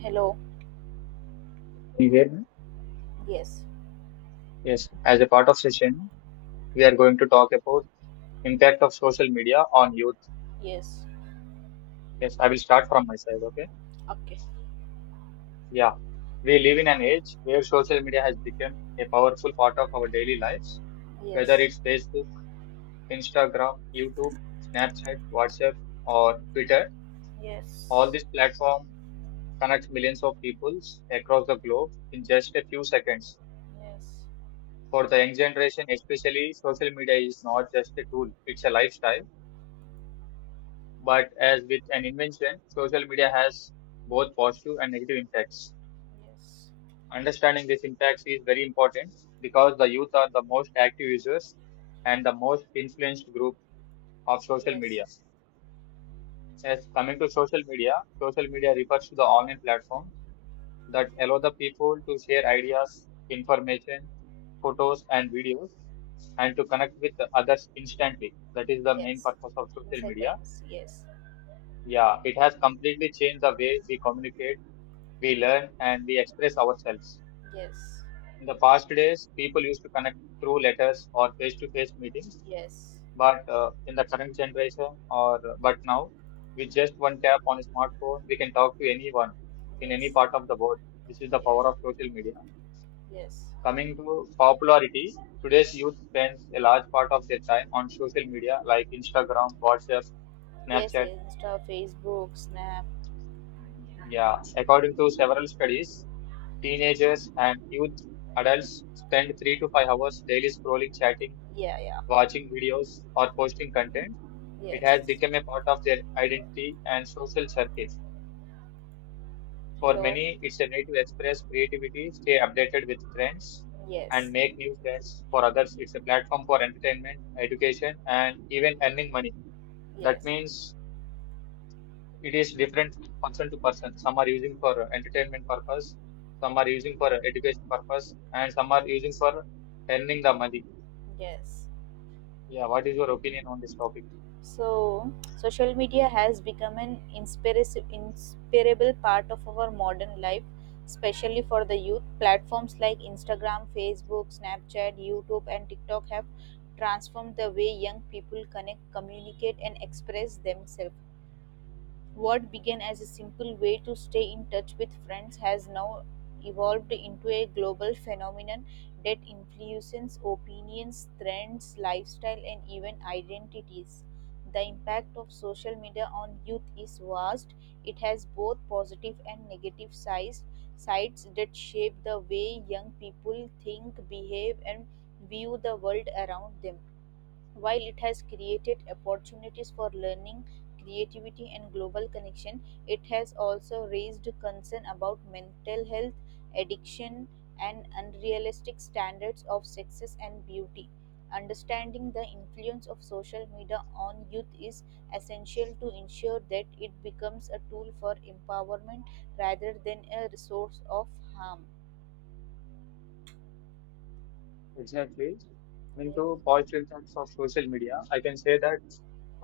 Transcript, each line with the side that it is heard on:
right: Hello.
left: Anyway,
right: Yes.
left: yes, as a part of session, we are going to talk about impact of social media on youth.
right: Yes.
left: Yes, I will start from my side. Okay.
right: Okay.
left: Yeah. We live in an age where social media has become a powerful part of our daily lives, whether
right: Yes.
left: it's Facebook, Instagram, YouTube, Snapchat, WhatsApp, or Twitter. All
right: Yes.
left: these platforms connect millions of people across the globe in just a few seconds.
right: Yes.
left: For the young generation, especially, social media is not just a tool, it's a lifestyle. But as with an invention, social media has both positive and negative impacts.
right: Yes.
left: Understanding these impacts is very important because the youth are the most active users and the most influenced group of social
right: Yes.
left: media. As coming to social media refers to the online platform that allow the people to share ideas, information, photos, and videos and to connect with the others instantly. That is the main
right: Yes.
left: purpose of
right: In
left: social media.
right: seconds. Yes.
left: Yeah, it has completely changed the way we communicate, we learn, and we express ourselves.
right: Yes.
left: In the past days, people used to connect through letters or face-to-face meetings,
right: Yes.
left: but in the current generation, or but now, with just one tap on a smartphone, we can talk to anyone in any
right: Yes.
left: part of the world. This is the
right: Yes.
left: power of
right: Yes.
left: social media.
right: Yes.
left: Coming to popularity, today's youth spends a large part of their time on social media like Instagram, WhatsApp,
right: Yes.
left: Snapchat.
right: Insta, Facebook, Snap.
left: Yeah, according to several studies, teenagers and youth adults spend 3 to 5 hours daily scrolling, chatting,
right: Yeah. Yeah.
left: watching videos, or posting content. It has
right: Yes.
left: become a part of their identity and social circles. For
right: Hello.
left: many, it's a way to express creativity, stay updated with friends, and
right: Yes.
left: make new friends. For others, it's a platform for entertainment, education, and even earning money. That
right: Yes.
left: means it is different person to person. Some are using for entertainment purpose, some are using for education purpose, and some are using for earning the money.
right: Yes.
left: Yeah, what is your opinion on this topic?
right: So, social media has become an inspiris inspirable part of our modern life, especially for the youth. Platforms like Instagram, Facebook, Snapchat, YouTube, and TikTok have transformed the way young people connect, communicate, and express themselves. What began as a simple way to stay in touch with friends has now evolved into a global phenomenon that influences opinions, trends, lifestyle, and even identities. The impact of social media on youth is vast. It has both positive and negative sides, sides that shape the way young people think, behave, and view the world around them. While it has created opportunities for learning, creativity, and global connection, it has also raised concern about mental health, addiction, and unrealistic standards of success and beauty. Understanding the influence of social media on youth is essential to ensure that it becomes a tool for empowerment rather than a resource of harm.
left: Exactly. Coming to
right: Yes.
left: positive impacts of social media, I can say that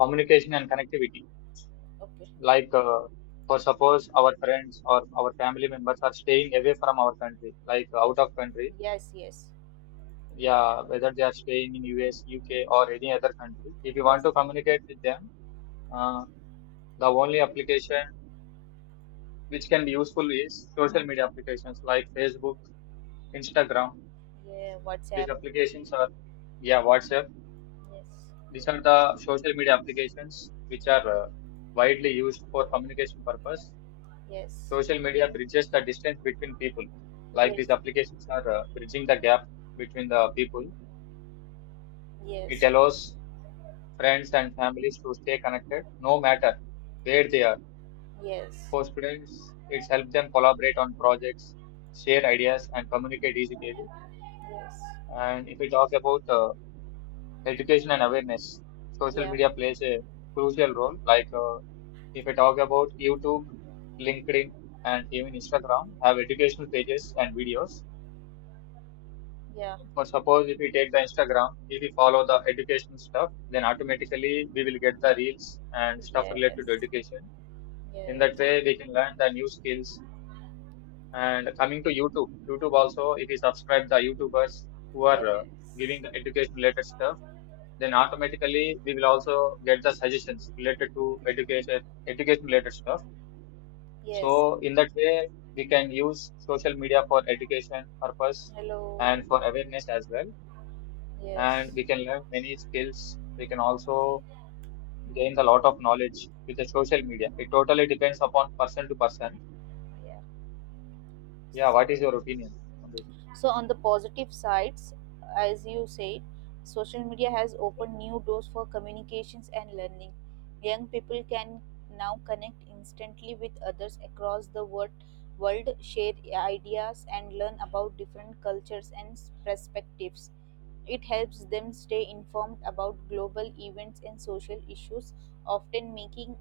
left: communication and connectivity,
right: Okay.
left: like uh, for suppose our friends or our family members are staying away from our country,
right: Ye-
left: out of country.
right: Yes, yes,
left: Yeah, whether they are staying in US, UK or any other country, if you want
right: yes.
left: to communicate with them, uh, the only application which can be useful is social media applications like Facebook, Instagram.
right: Yeah,
left: These
right: WhatsApp.
left: applications are, yeah, WhatsApp, these are the social media applications which are widely used for communication purpose.
right: Yes.
left: Social media bridges the distance between people. Like
right: Yes.
left: these applications are bridging the gap between the people. It
right: Yes.
left: allows friends and families to stay connected no matter where they are.
right: Yes.
left: For students, it's helped them collaborate on projects, share ideas, and communicate easily.
right: Yes.
left: And if we talk about education and awareness,
right: Yes.
left: social
right: Yeah.
left: media plays a crucial role. If we talk about YouTube, LinkedIn, and even Instagram, have educational pages and videos.
right: Yeah.
left: For suppose if we take the Instagram, if we follow the educational stuff, then automatically we will get the reels and stuff related to
right: Yes.
left: education. In that
right: Yes.
left: way, we can learn the new skills. And coming to YouTube, YouTube also, if you subscribe the YouTubers who are
right: Yes.
left: giving the education related stuff, then automatically we will also get the suggestions related to education, education related stuff.
right: Yes.
left: So in that way, we can use social media for education purpose
right: Hello.
left: and for awareness as well. And
right: Yes.
left: we can learn many skills. We can also gain a lot of knowledge with the social media. It totally depends upon person to person.
right: Yeah.
left: Yeah,
right: So
left: what is your opinion on
right: so on the positive sides, as you said, social media has opened new doors for communications and learning. Young people can now connect instantly with others across the world, share ideas, and learn about different cultures and perspectives. It helps them stay informed about global events and social issues, often making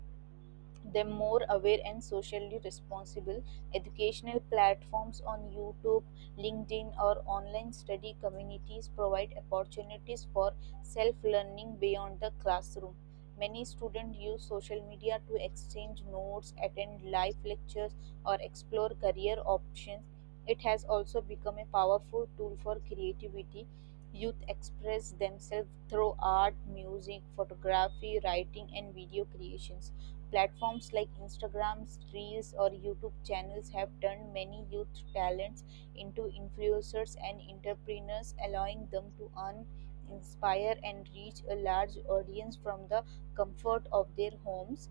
right: them more aware and socially responsible. Educational platforms on YouTube, LinkedIn, or online study communities provide opportunities for self learning beyond the classroom. Many students use social media to exchange notes, attend live lectures, or explore career options. It has also become a powerful tool for creativity. Youth express themselves through art, music, photography, writing, and video creations. Platforms like Instagram, Reels or YouTube channels have turned many youth talents into influencers and entrepreneurs, allowing them to earn, inspire, and reach a large audience from the comfort of their homes.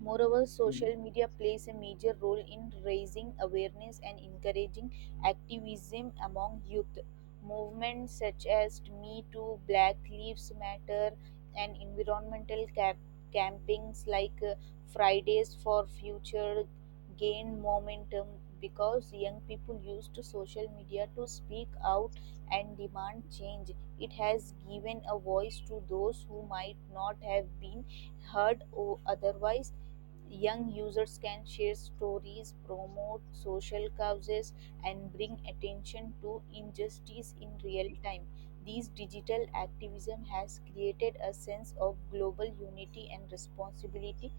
right: Moreover,
left: this?
right: social media plays a major role in raising awareness and encouraging activism among youth. Movements such as Me Too, Black Lives Matter, and environmental campings like Fridays for Future gain momentum because young people use to social media to speak out and demand change. It has given a voice to those who might not have been heard or otherwise. Young users can share stories, promote social causes, and bring attention to injustice in real time. These digital activism has created a sense of global unity and responsibility.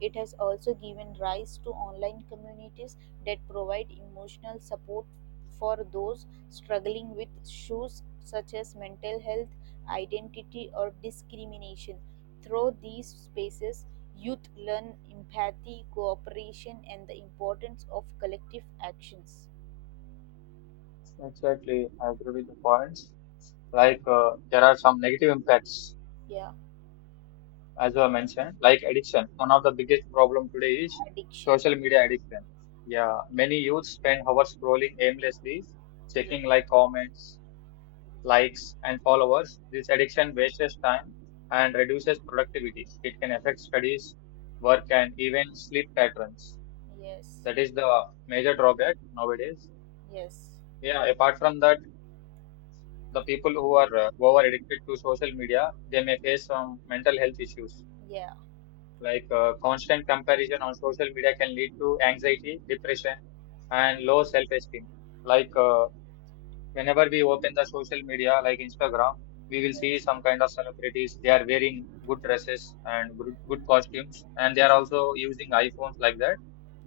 right: It has also given rise to online communities that provide emotional support for those struggling with issues such as mental health, identity, or discrimination. Through these spaces, youth learn empathy, cooperation, and the importance of collective actions.
left: Exactly, I agree with the points. There are some negative impacts,
right: Yeah,
left: as you have mentioned, like addiction. One of the biggest problem today is
right: addiction.
left: social media addiction. Yeah, many youth spend hours scrolling aimlessly,
right: Yeah.
left: checking like comments, likes, and followers. This addiction wastes time and reduces productivity. It can affect studies, work, and even sleep patterns.
right: Yes.
left: That is the major drawback nowadays.
right: Yes.
left: Yeah, apart from that, the people who are over addicted to social media, they may face some mental health issues.
right: Yeah.
left: Constant comparison on social media can lead to anxiety, depression, and low self esteem. Like uh, Whenever we open the social media, like Instagram, we will see
right: Yes.
left: some kind of celebrities. They are wearing good dresses and good costumes, and they are also using iPhones like that.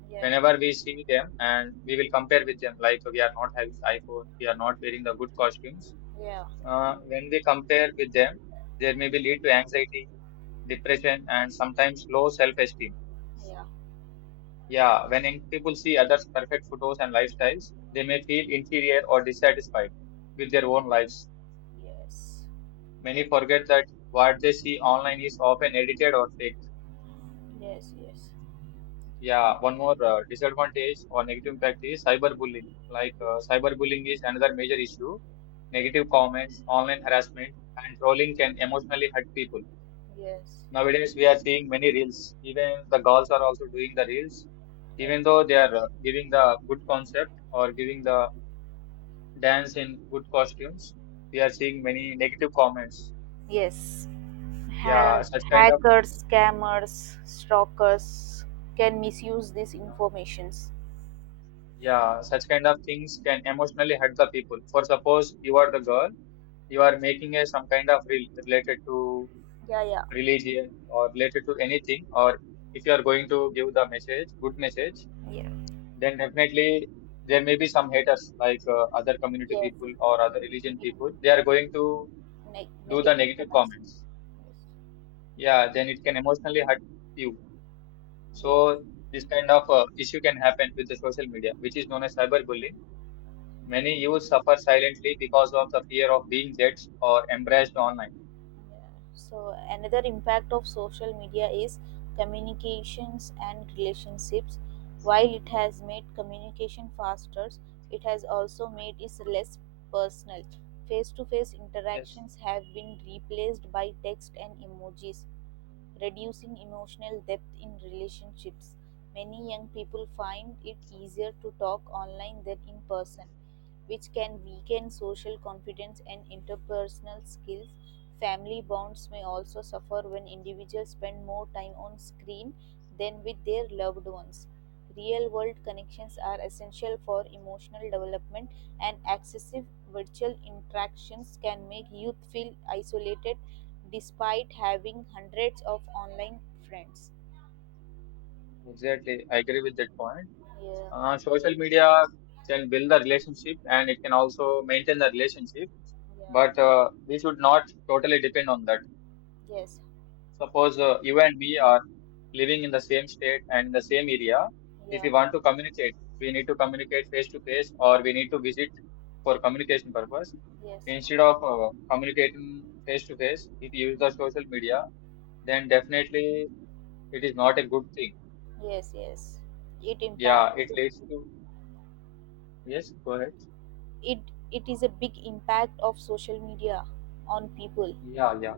right: Yeah.
left: Whenever we see them and we will compare with them, like we are not having iPhone, we are not wearing the good costumes,
right: Yeah.
left: when we compare with them, there may be lead to anxiety, depression, and sometimes low self esteem.
right: Yeah.
left: Yeah, when young people see others' perfect photos and lifestyles, they may feel inferior or dissatisfied with their own lives.
right: Yes.
left: Many forget that what they see online is often edited or fake.
right: Yes. Yes.
left: Yeah, one more disadvantage or negative impact is cyberbullying. Cyberbullying is another major issue.
right: Yeah.
left: Negative comments, online harassment, and trolling can emotionally hurt people.
right: Yes.
left: Nowadays, we are seeing many reels. Even the girls are also doing the reels,
right: Yeah.
left: even though they are giving the good concept or giving the dance in good costumes. We are seeing many negative comments.
right: Yes,
left: Yeah,
right: ha-
left: such kind of things.
right: hackers, scammers, stalkers can misuse these
left: Yeah,
right: informations.
left: yeah, such kind of things can emotionally hurt the people. For suppose you are the girl, you are making a some kind of reel related to
right: Yeah. Yeah.
left: religion or related to anything, or if you are going to give the message, good message,
right: Yeah.
left: then definitely there may be some haters like other community
right: Yes.
left: people or other religion people, they are going to do the
right: Negative
left: negative
right: comments.
left: comments.
right: Yes.
left: Yeah, then it can emotionally hurt you.
right: Yes.
left: So this kind of issue can happen with the social media, which is known as cyberbullying. Many youth suffer silently because of the fear of being judged or embraced online.
right: So, another impact of social media is communications and relationships. While it has made communication faster, it has also made it less personal. Face to face
left: Yes,
right: interactions have been replaced by text and emojis, reducing emotional depth in relationships. Many young people find it easier to talk online than in person, which can weaken social confidence and interpersonal skills. Family bonds may also suffer when individuals spend more time on screen than with their loved ones. Real world connections are essential for emotional development, and excessive virtual interactions can make youth feel isolated despite having hundreds of online friends.
left: exactly, I agree with that point.
right: Yeah,
left: Social media can build the relationship and it can also maintain the relationship,
right: yeah,
left: but we should not totally depend on that.
right: yes,
left: Suppose you and me are living in the same state and in the same area. If
right: yeah,
left: we want to communicate, we need to communicate face to face, or we need to visit for communication purpose.
right: yes,
left: Instead of communicating face to face, if you use the social media, then definitely it is not a good thing.
right: yes, yes. It impacts
left: Yeah, it
right: the-
left: leads to, yes. Go ahead.
right: it it is a big impact of social media on people.
left: Yeah, yeah.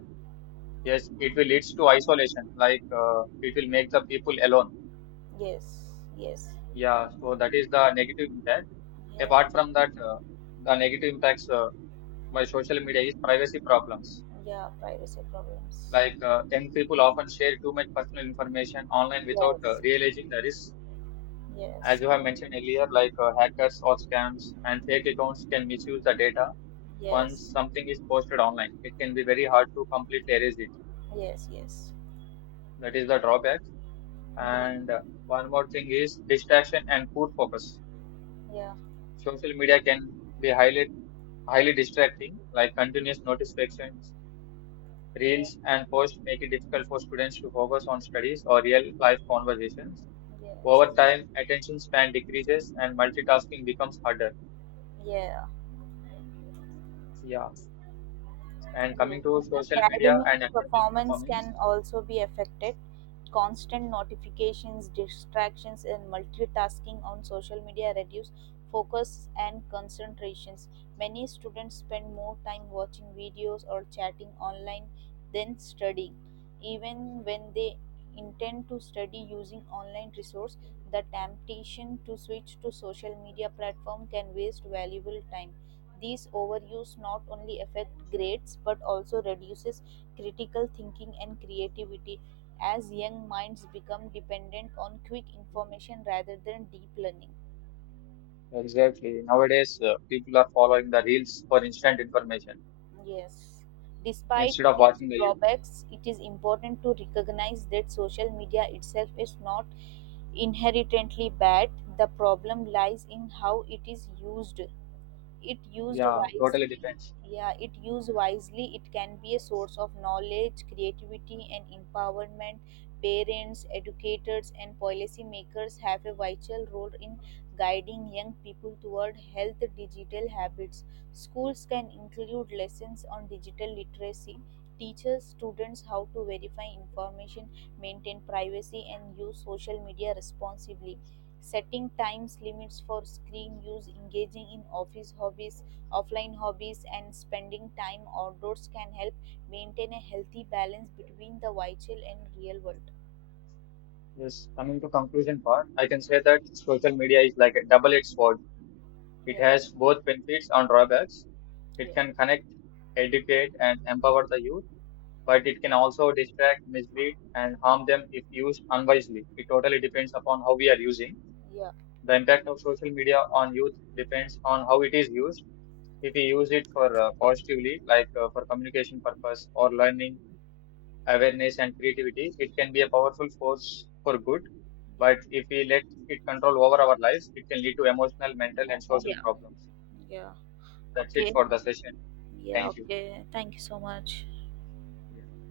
left: Yes, it will leads to isolation. It will make the people alone.
right: Yes, yes.
left: Yeah, so that is the negative impact.
right: Yeah,
left: Apart from that, the negative impacts by social media is privacy problems.
right: yeah, privacy problems.
left: Young people often share too much personal information online without
right: Yes,
left: realizing the risk. As
right: yes,
left: you have mentioned earlier, hackers or scams and fake accounts can misuse the data. Once
right: yes,
left: something is posted online, it can be very hard to completely erase it.
right: yes, yes.
left: That is the drawback.
right: Yeah,
left: And one more thing is distraction and poor focus.
right: yeah,
left: Social media can be highly distracting, like continuous notifications, reels and posts make it difficult for students to focus on studies or real life conversations.
right: yeah, yes,
left: Over time, attention span decreases and multitasking becomes harder.
right: yeah.
left: Yeah. And
right: So,
left: coming to social media
right: academic
left: and academic
right: performance
left: performance.
right: can also be affected. Constant notifications, distractions, and multitasking on social media reduce focus and concentrations. Many students spend more time watching videos or chatting online than studying. Even when they intend to study using online resource, the temptation to switch to social media platform can waste valuable time. These overuse not only affect grades but also reduces critical thinking and creativity as young minds become dependent on quick information rather than deep learning.
left: Exactly. Nowadays, people are following the reels for instant information
right: Yes. Despite
left: instead of
right: these
left: watching the YouTube.
right: drawbacks, it is important to recognize that social media itself is not inherently bad. The problem lies in how it is used. It used
left: Yeah, totally
right: wisely
left: depends.
right: Yeah, it used wisely, it can be a source of knowledge, creativity, and empowerment. Parents, educators, and policymakers have a vital role in guiding young people toward health digital habits. Schools can include lessons on digital literacy, teaches students how to verify information, maintain privacy, and use social media responsibly. Setting times limits for screen use, engaging in offline hobbies, and spending time outdoors can help maintain a healthy balance between the virtual and real world.
left: Yes, coming to conclusion part, I can say that social media is like a double-edged sword. It
right: Yeah,
left: has both benefits and drawbacks. It
right: yeah,
left: can connect, educate, and empower the youth, but it can also distract, mislead, and harm them if used unwisely. It totally depends upon how we are using.
right: yeah,
left: The impact of social media on youth depends on how it is used. If we use it for positively, for communication purpose or learning, awareness, and creativity, it can be a powerful force for good.
right: yeah,
left: But if we let it control over our lives, it can lead to emotional, mental, and social
right: yeah,
left: problems.
right: yeah.
left: That's it
right: Okay,
left: for the session.
right: yeah,
left: Thank you.
right: okay. Thank you so much.
left: Yes.